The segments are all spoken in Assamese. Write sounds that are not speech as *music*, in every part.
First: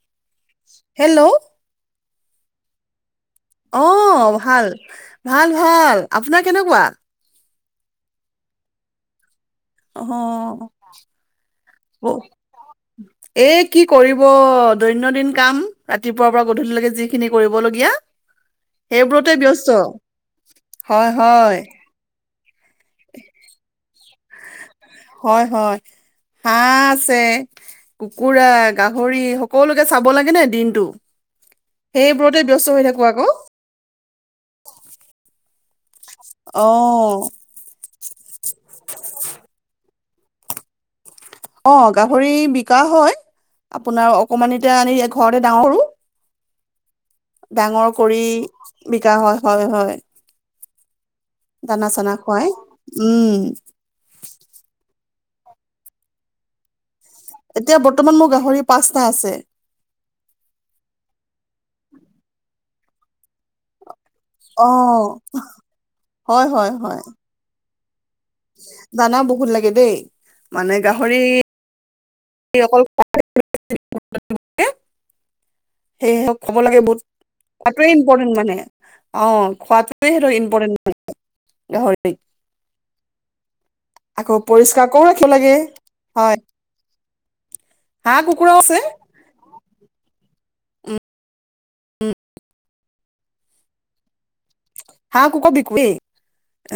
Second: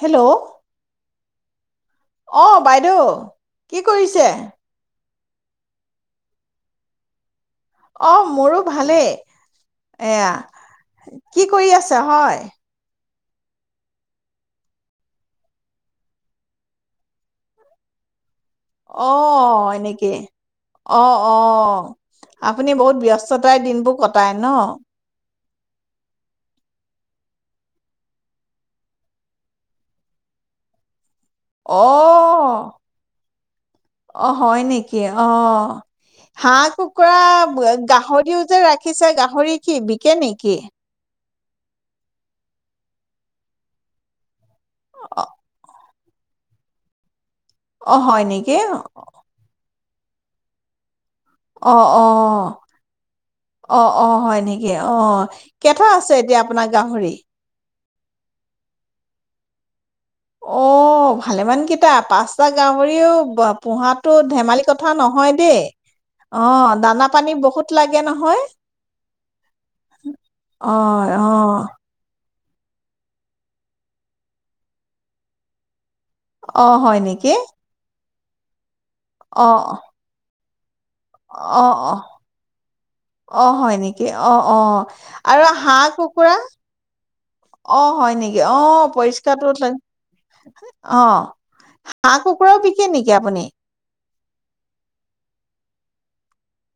Hello hello. অ বাইদেউ? কি অ কৰিছে ভাল। ভাল ভাল আপোনাৰ কেনেকুৱা? অ', মোৰো ভালেই। অ এয়া, কি কৰি আছে ব- হয়? এ কি কৰিব, দৈনন্দিন কাম ৰাতিপুৱাৰ পৰা গধূলিলৈকে যিখিনি কৰিবলগীয়া। সেইবোৰতে ব্যস্ত অ', এনেকে হয় অ', হয় অ'। আপুনি বহুত ব্যস্ততাৰ দিনবোৰ কত পাই ন? হয়, হয়। হাঁহ আছে, কুকুৰা, গাহৰি সকলোকে চাব লাগে ন দিনটো? সেইবোৰতে অহ, ব্যস্ত হৈ থাকো আকৌ অ হয় নেকি? অহ। অ হাঁহ, কুকুৰা, গাহৰিও যে ৰাখিছে, গাহৰি কি কিয়ে নেকি? অহ, গাহৰি বিকা হয় আপোনাৰ অকণমানিতে আনি অ ঘৰতে ডাঙৰ কৰোঁ। অ ডাঙৰ কৰি হয় নেকি বিকা হয়, হয়, হয়। অ, অ, দানা চানা খুৱাই উম অ, অ, অ, হয় নেকি অহ। কেটা আছে এতিয়া আপোনাৰ গাহৰি? এতিয়া বৰ্তমান মোৰ গাহৰি পাঁচটা আছে। অহ, ভালেমান কেতা, পাঁচটা গাহৰিও বা পোহাতো ধেমালি অ কথা নহয় দেই, হয় অহ, হয় হয় দানা-পানী বহুত লাগে নহয়। দানা বহুত লাগে দেই, মানে অ', গাহৰি অ', অকল *unintelligible* সেয়েহ ক'ব অ', লাগে, হয় বহুত নেকি? কাতৰি পৰ্টেন্ত মানে। অহ, খোৱাটোহেতো ইম পতেণ্ট অহ, অহ, অহ, হয় নেকি? আকৌ অহ, অহ, পৰিষ্কাৰ কৰো ৰাখিব আৰু লাগে হাঁহ, কুকুৰা? হয় অহ, হয় হাঁহ নেকি? কুকুৰাও আছে অহ, পৰিষ্কাৰটো। *unintelligible* অহ, হাঁহ-কুকুৰাও বিকে নেকি আপুনি? হাঁ- কুক বিকোেয়ে,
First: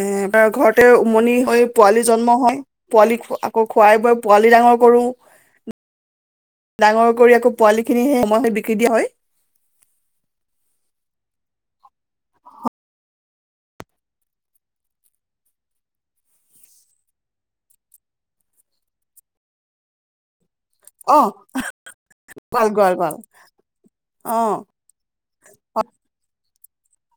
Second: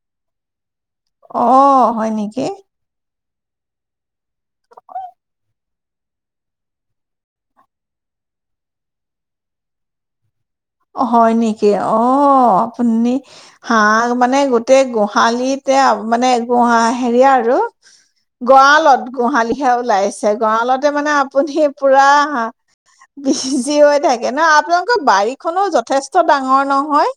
এ বাৰ ঘৰত তাতে উমনি হৈ অ', পোৱালি জন্ম নেকি? হয়, পোৱালি খোৱা আকৌ খুৱাই বৈ পোৱালি ডাঙৰ কৰোঁ, ডাঙৰ কৰি আকৌ পোৱালিখিনি সেই সময়ে বিক্ৰী দিয়া হয়। হয় নেকি, অহ আপুনি হাঁহ মানে গোটেই গোহালিতে, মানে গোহা হেৰি আৰু গঁৰালত গোহালিহে, ওলাইছে। গঁৰা়লতে মানে অ আপুনি পুৰা হা, গঁৰাল গঁৰাল গঁৰাল বিজি হৈ থাকে ন? অ আপোনালোকৰ বাৰী যথেষ্ট দাম ডাঙৰ নহয়।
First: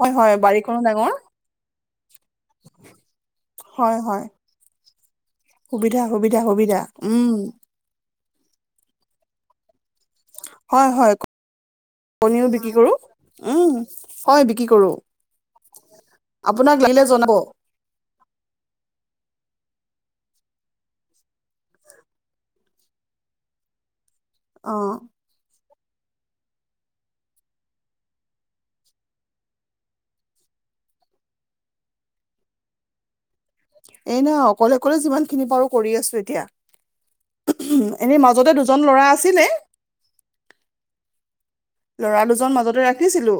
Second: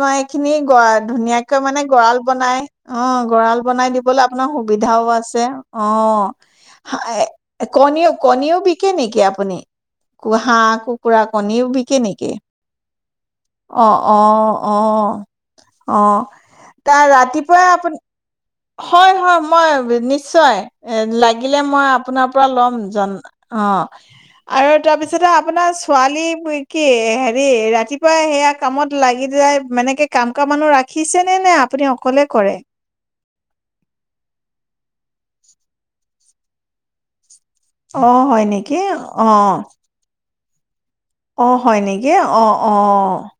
হয় হয় এইখিনি বাৰীখনো গহ, ডাঙৰ ধুনীয়াকে মানে গঁৰাল বনাই, অ, গঁৰা়ল বনাই হয় দিবলৈ হয় আপোনাৰ সুবিধাও আছে, অ, সুবিধা সুবিধা সুবিধা উম কণীও কণীও বিকে নেকি আপুনি কু হাঁহ হয় হয় কুকুৰা কণীও বিকে নেকি কণীও বিক্ৰী কৰো উম অ অ হয় বিক্ৰী অ কৰো অ আপোনাক লাগিলে তাৰ জনাব ৰাতিপুৱা অ আপুনি হয় হয় মই নিশ্চয় লাগিলে মই আপোনাৰ পৰা ল'ম জন অ আৰু তাৰপিছতে আপোনাৰ ছোৱালী কি হেৰি ৰাতিপুৱা সেয়া কামত লাগি যায় মানেকে কাম ক মানুহ ৰাখিছে নে নে আপুনি অকলে কৰে এই নহয় অকলে অকলে যিমান খিনি পাৰো কৰি আছো এতিয়া এনেই আহ হয় মাজতে নেকি দুজন ল'ৰা অ আছিলে অ হয় নেকি ল'ৰা অ দুজন অ মাজতে ৰাখিছিলো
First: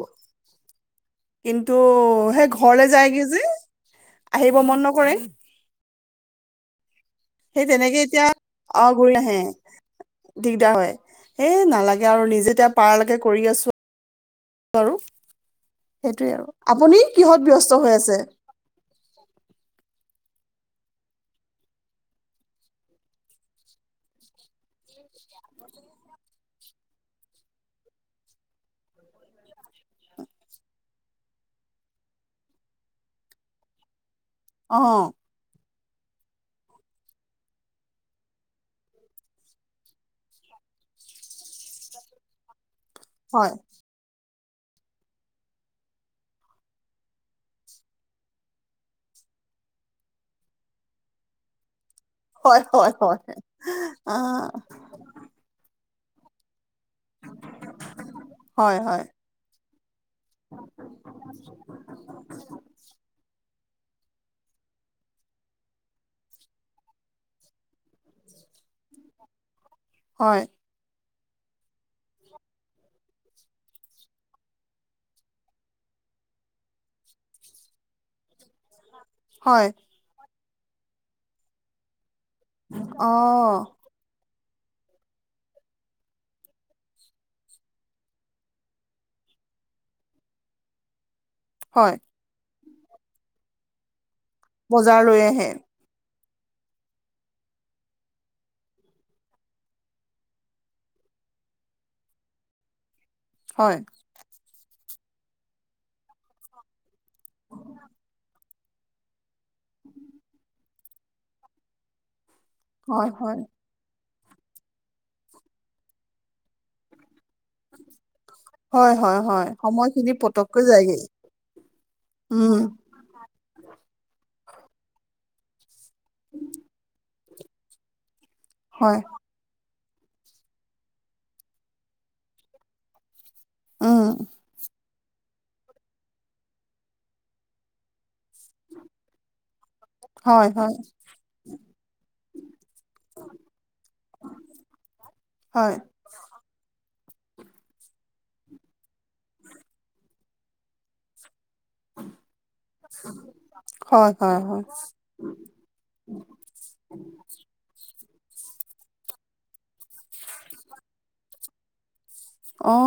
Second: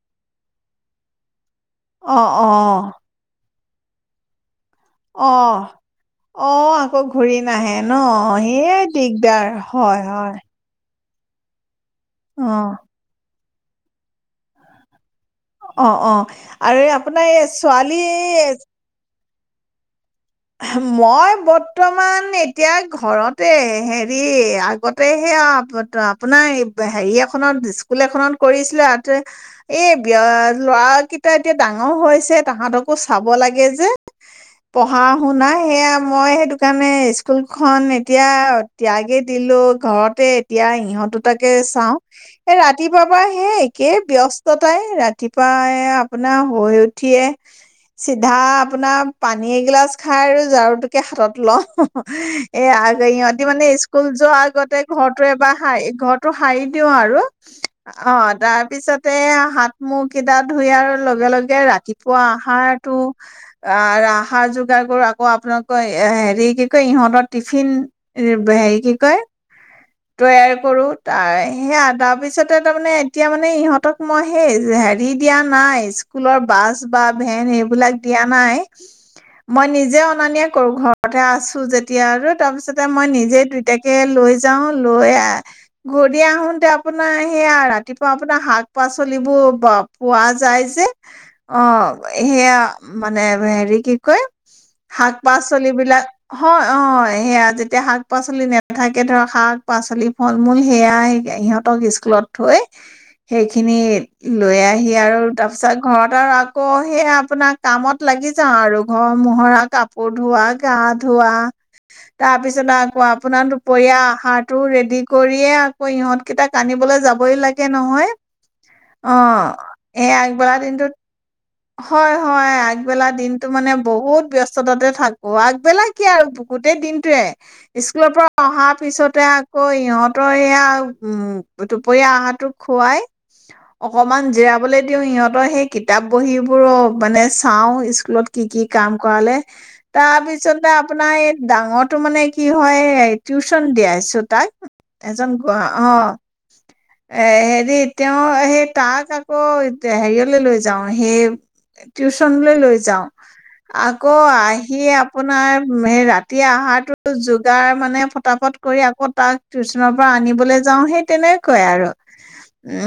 কিন্তু অ সেই অ ঘৰলে যায়গে যে আহ অ অ আকৌ ঘূৰি সেই নাহে তেনেকে ন এতিয়া অ সেই ঘূৰি নাহে দিগদাৰ হয় হয় দিগদাৰ হয় এ নালাগে আৰু অ নিজেতিয়া পাৰকে কৰি আছো কৰো অ অ আৰু আপোনাৰ এই ব্যস্ত হৈ ছোৱালী আছে মই বৰ্তমান এতিয়া ঘৰতে হেৰি আগতে ত সেয়া আপোনাৰ এই হেৰি এখনত স্কুল এখনত কৰিছিলে আৰু এই বি ল'ৰা কেইটা এতিয়া ডাঙৰ হৈছে তাহতকো চাব লাগে যে অ হা শুনা হে মই সেইটো কাৰণে স্কুলখন এতিয়া ত্যাগে দিলো ঘৰতে এতিয়া ইহঁত দুটাকে চাও এ ৰাতি ৰা বাবা হে হয় একে ব্যস্ত কটাই ৰাতিপুৱাই আপোনাৰ শুই উঠিয়ে চিধা আপোনাৰ পানী এইগিলা মাছ খাই আৰু ঝাৰুটোকে হাতত ল হয়, এ আ হয়, হয়। ইহঁতি মানে স্কুল আ যোৱাৰ আগতে ঘৰটো এবাৰ ঘৰটো শাৰীত দিওঁ আৰু অ হয়, হয়, তাৰপিছতোত মোক কেইটা ধুয়াৰ লগে লগে ৰাতিপুৱা আহাৰতটো আহাৰ যোগ য কৰো আকৌ আপোনালোকৰ হেৰি কি কয় ইহঁতৰ টিফিন হেৰি কি কয় হয়, তৈয়াৰ কৰো ত সেয়া তাৰ পিছতে তাৰমানে এতিয়া মানে ইহঁতক মই সেই হেৰি দিয়া নাই স্কুলৰ বাছ বা ভেন এইবিলাক দিয়া নাই মই হয়, নিজেও অনা নিয়া কৰোঁ ঘৰতে আছোঁ যেতিয়া আৰু তাৰ পিছতে মই নিজে অ', দুইতাকে লৈ যাঁও লৈ আহ ঘূৰি আহোঁতে আপোনাৰ সেয়া ৰাতিপুৱা আপোনাৰ শাক পাচলিবোৰ পোৱা যায় যে অ হয়, সেইয়া মানে হেৰি কি কয় শাক বজাৰলৈ আহে। পাচলি বিলাক হয় অ সেয়া যেতিয়া শাক পাচলি নেথাকে ধৰ শাক পাচলি ফল মূল সেয়া ইহঁতক স্কুলত থৈ সেইখিনি হয়, লৈ আহি সি আৰু তাৰপিছত ঘৰত আৰু আকৌ সেই আপোনাক কামত লাগি যাওঁ আৰু ঘৰ মোহৰা কাপোৰ ধোৱা গা ধোৱা তাৰপিছত আকৌ হয়, হয়, আপোনাৰো দুপৰিয়া হাহঁটো ৰেডি কৰিয়ে আকৌ ইহঁতকেইটাক আনিবলৈ যাবই লাগে নহয় হয় হয় অ হয় এই সময়খিনি আগবেলা পতককৈ দিনটোত যায়গে হয় হয় উম, আগবেলা দিনতটো মানে বহুত বহুত ব্যস্ততাতে থাকোঁ আগবেলাই কি আৰু গোটেই দিনটোৱে স্কুলৰ পৰা অহাৰ হয়, পিছতে আকৌ সিহঁতৰ এয়া উম দুপৰীয়া আহাৰটোক খুৱাই উম, অকমান জেৰাবলে দিও সিহঁতৰ সে কিতাপ বহী বোৰ মানে চাও স্কুলত কি কি কাম কৰালে হয়, তাৰপিছতে হয়, আপোনাৰ এই ডাঙৰটো মানে কি হয় টিউচন দিয়াইছো তাক এজন গ হয়, অ এ হেৰি তেওঁ সেই তাক আকৌ হেৰিয়লে লৈ যাওঁ সে টিউচনলৈ লৈ যাও আকৌ হয়, হয়, হয়, আহি আপোনাৰ ৰাতি আহাৰতো যোগাৰ মানে পতাপট কৰি আকৌ তাক টিউশচনৰ পৰা আনিবলৈ যাওঁ সেই তেনেকুৱাই আৰু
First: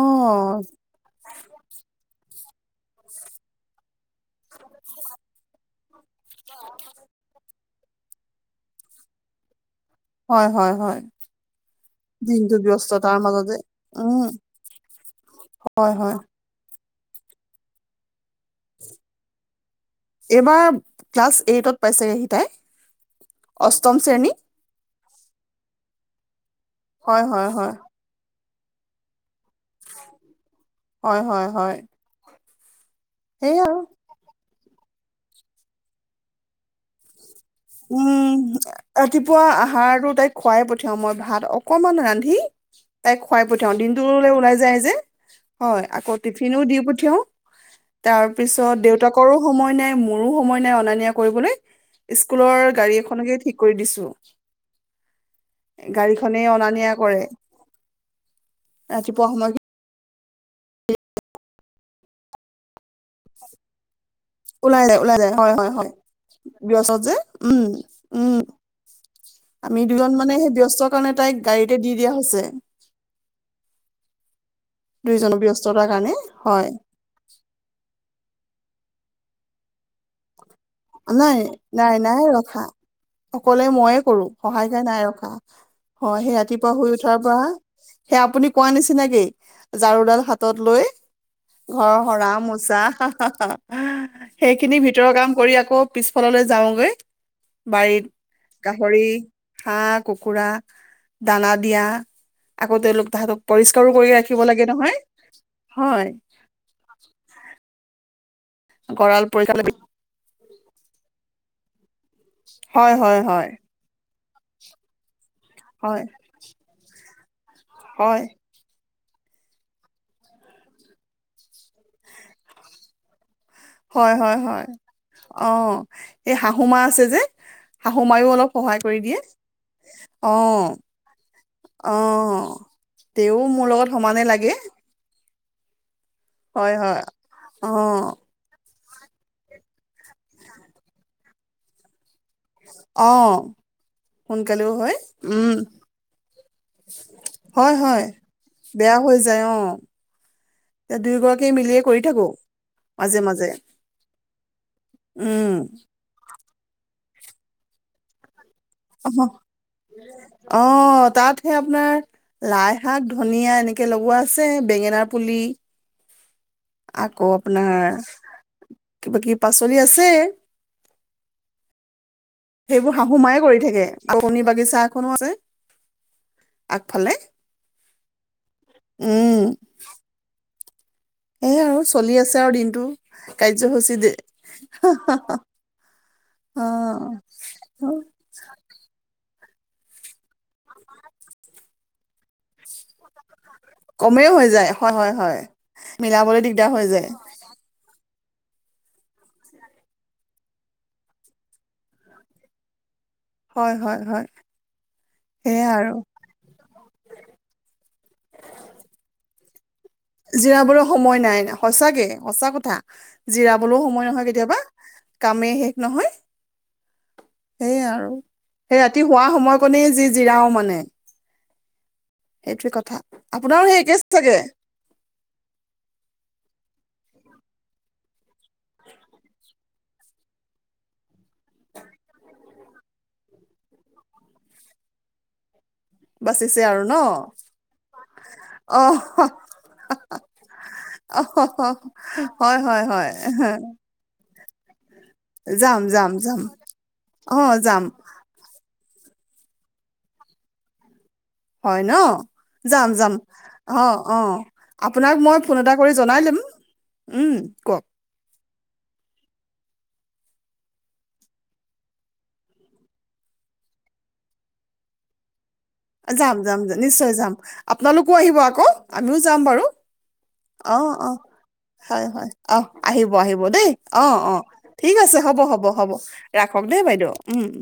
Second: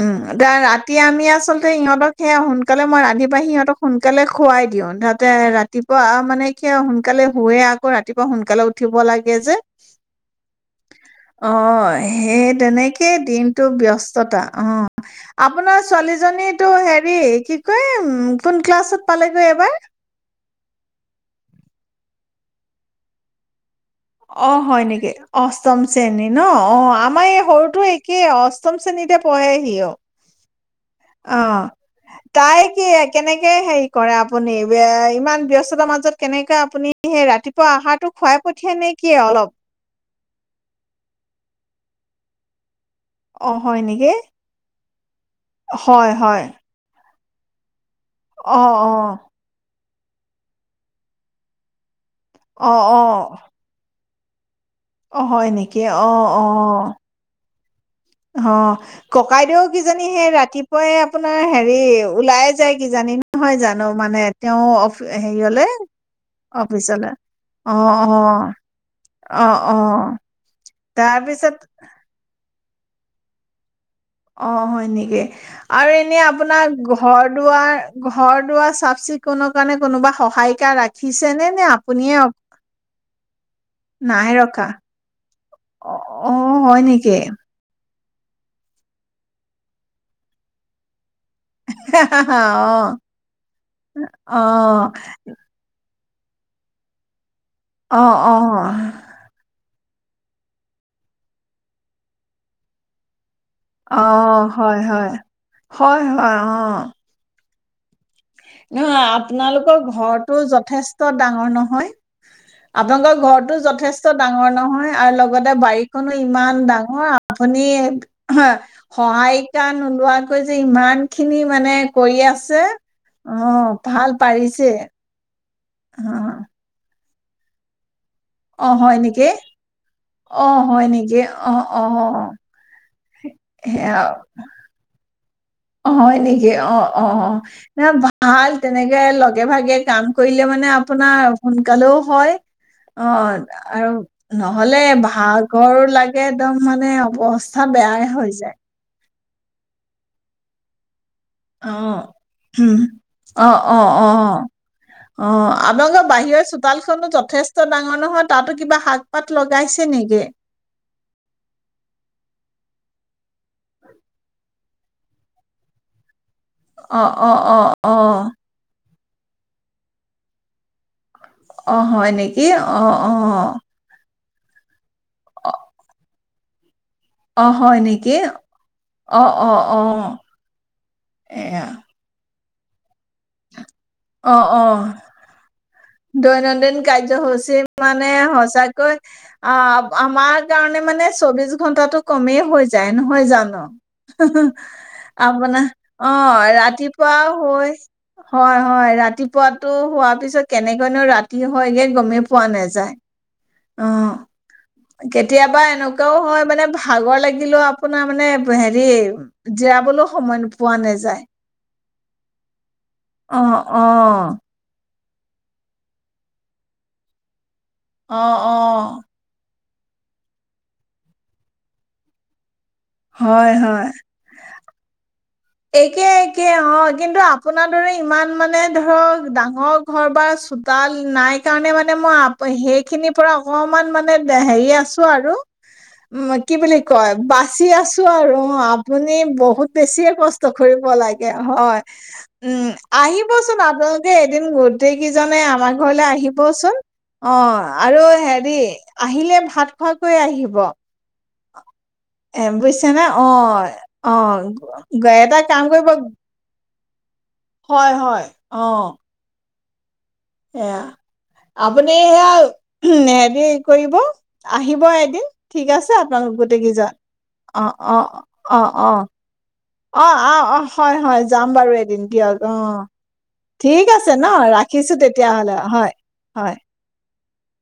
উম এ ৰাতি আমি আচলতে সিহঁতক সেয়া হোন সোনকালে মই ৰান্ধি বাঢ়ি সিহঁতক সোন সোনকালে খুৱাই দিওঁ তাতে ৰাতিপুৱা মানে কি সোনকালে শুৱে আকৌ ৰাতিপুৱা সোনকালে উঠিব লাগে যে হয়, হয়, হয়, অ সেই দিনটো তেনেকেই ব্যস্ততাৰ মাজতে। দিনটো উম, ব্যস্তততা অ আপোনাৰ হয়, ছোৱালী হয়, জনীটো হে কি ক *unintelligible* কোন ক্লাছত পালেগৈ এবাৰ এইবাৰ ক্লাছ এইটত পাইছেহি তাই অষ্টম শ্ৰেণী। অ হয় নেকি অষ্টম চেনী ন অ হয়, আমাৰ এই হয়, হয়, সৰুটো একেই অষ্টম শ্ৰেণীতে পঢ়েহি অ হয়, অ হয়, হয়, তাই কি কেনেকে সেইয়া আৰু। হেৰি কৰে আ আপুনি ইমান ব্যস্ততাৰ মাজত কেনেককাে আপুনি সেই ৰাতি আহাৰটো উম, খোৱাই পঠিয়া নে কি ৰাতিপুৱা অলপ আহাৰটো তাইক খুৱাই পঠিয়াও মই ভাত অকমান ৰান্ধি তাইক খোৱাই অ পঠাও হয় নেকি দিনটোলৈ ওলাই যায় যে হয় আকৌ টিফিনো দি পঠিয়ও তাৰ অ পিছত অ দেউতাকৰো সময় নাই মোৰো সময় নাই অনা নিয়া কৰিবলৈ অ স্কুলৰ গাড়ী অ এখনকে ঠিক কৰি দিছো অ হয় নেকি অ গাড়ীখনে অ অনা নিয়া কৰে অ ৰাতিপুৱা সময় ককাইদেউ কিজানি সেই ৰাতি ৰাতিপুৱাই আপোনাৰ হেৰি ওলাই যায় কি জানি নহয় জানো মানে তেওঁ ওলাই যায় অফি ওলাই যায় হয় হেৰিয়লে হয় হয় ব্যস্ত অফিচলে যে উম অ অ উম আহ অ আমি দুজন মানে সেই ব্যস্তৰ কাৰণে তাইক তাৰপিছত গাড়ীতে দি দিয়া *unintelligible* অ হয় নেকি দুইজনৰ ব্যস্ততাৰ আৰু কাৰণে এনে আপোনাৰ হয় ঘৰ দুৱাৰ ঘৰ চাফ চিকুণৰ কাৰণে কোনোবা সহায় নাই নাই নাই ৰখা অকলে ময়ে কৰো নাই ৰখা সহায়কাৰ নাই ৰখা অ হয় অ সেই ৰাতিপুৱা হয় শুই নেকি উঠাৰ পৰা সে আপুনি কোৱা নিচিনাকেই ঝাৰুডাল হাতত লৈ ঘৰৰ সৰা অ মোচা অ সেইখিনি ভিতৰৰ কাম কৰি আ পিছফাললৈ যাওঁগৈ অ বাৰীত অ গাহৰি শাক কুকুৰা দানা দিয়া আকৌ তেওঁলোক তাহতক অ হয় হয় হয় হয় আহ নহয় গঁৰাল পৰিষ্কাৰ আপোনালোকৰ ঘৰটো য'ত যথেষ্ট ডাঙৰ নহয় হয় হয় আপোনালোকৰ হয় ঘৰতো যথেষ্ট ত ডাঙৰ নহয় আৰু লগ লগতে হয় বাৰীখনো ইমান ডাঙৰ আপুনি হয় হা সহায়িকা নোলোৱাকৈ যে ইমান খিনি মানে কৰি আছে অ ভাল হয় হয় হয় পাৰিছে অ এই অ' শাহুমা আছে যে শাহু মায়ো অলপ অ' সহায় হয় কৰি দিয়ে নেকি অ হয় নেকি অ' অ তেওঁ মোৰ লগত সেয়া সমানে লাগে অ হয় নেকি হয় অ হয়, অ অ ন অ', ভাল তেনেকে লগে ভাগে কাম কৰিলে মানে আপোনাৰ সোনকালেও হয় অ আৰু সোনকালেও নহ'লে হয়, উম, ভাগৰ লাগে একদম মানে অৱস্থা হয় হয়, বেয়াই হৈ যায় বেয়া হৈ যায় অ এ দুয়োগৰাকী অ মিলিয়ে কৰি থাকো, উম মাজে মাজে, অ অ অ অ অ উম, আপোনালোকৰ বাহিৰেও চুপ কোডাল খো যথেষ্ট ডাঙৰ নহয় তাত অ আহ তাত সে আপোনাৰ লাই শাক ধনিয়া এনেকে লগোৱা আছে বেঙেনা পুলি অ আকৌ অ অ আপোনাৰ অ কিবা কিব পাচলি আছে অ হয় নেকি অ অ আপুনি বাগিচা কোনো আছে আগফালে, অ হয় নেকি কি অ উম, অ অ অ সেইয়াই এয়া *inaudible* দিনটো কাৰ্যসূচী দে অ', অ', হাঁহ হাঁহ হাঁহ দৈনন্দিন কাৰ্যসূচী অ', মানে সঁচাকৈ অ আমাৰ কাৰণে মানে চৌবিশ ঘন্টাটো কমেই হৈ যায় নহয় জানো কমেই হৈ যায় হয় হয় হয় আপোনাৰ অ মিলাবলৈ দিগদাৰ হৈ যায় ৰাতিপুৱাও হৈ হয় হয় ৰাতিপুৱাতো হোৱাৰ পিছত কেনেকৈনো ৰাতি হয়গে গমেই পোৱা নাযায় হয় অ হয় হয় কেতিয়াবা সেয়া আৰু এনেকুৱাও হয় মানে ভাগৰ লাগিলে আপোনাৰ মানে হেৰি জিৰাবলৈও সময় নোপোৱা জিৰাবলৈ সময় নাযায়। নাই ন সঁচাকে সঁচা কথা অ' জিৰাবলৈও সময় নহয় অ' কেতিয়াবা কামেই শেষ নহয় সেয়ে আৰু অ' সেই অ' ৰাতি শুৱ সময়ত। *inaudible* যি জিৰাও মানে এইটোৱে কথা *inaudible* হয় আপোনাৰো সেই হয় একে চাগে একে একে অ কিন্তু আপোনাৰ দৰে ইমান মানে ধৰক ডাঙৰ ঘৰ বা চোতাল নাই কাৰণে মানে মই সেইখিনিৰ পৰা অকমান মানে হেৰি আছোঁ আৰু উ কি বাচিছে বুলি আৰু ন কয় বাচি আছো আৰু অ আপুনি বহুত বেছিয়ে কষ্ট কৰিব অ লাগে হয় হয় উম হয় হয় আহিবচোন আপোনালোকে এদিন গোট গোটেইকেইজনে আমাৰ যাম ঘৰলে যাম যাম আহিবচোন অ আৰু হেৰি আহিলে ভাত খোৱাকৈ আহিব হয় ন এ বুজিছে যাম নে যাম অ অ আপোনাক গ- মই ফোন কাম এটা কৰিব কৰি জনাই দিম উম কওক অঁ সেয়া আপুনি সেয়া উ হেৰি কৰিব আহিব এদিন ঠিক আছে আপোনালোক যাম গোটেই যাম যা কেইজন নিশ্চয় যাম অ', অ', আপোনালোকো আহিব আকৌ অ', অ'। আমিও যাম বাৰু অ অ অ হয় হয় যাম বাৰু এদিন হয় হয় দিয়ক অ আহিব আহিব দেই ঠিক অ আছে ন অ ঠিক ৰাখিছোঁ আছে তেতিয়াহলে হয় হয় উমম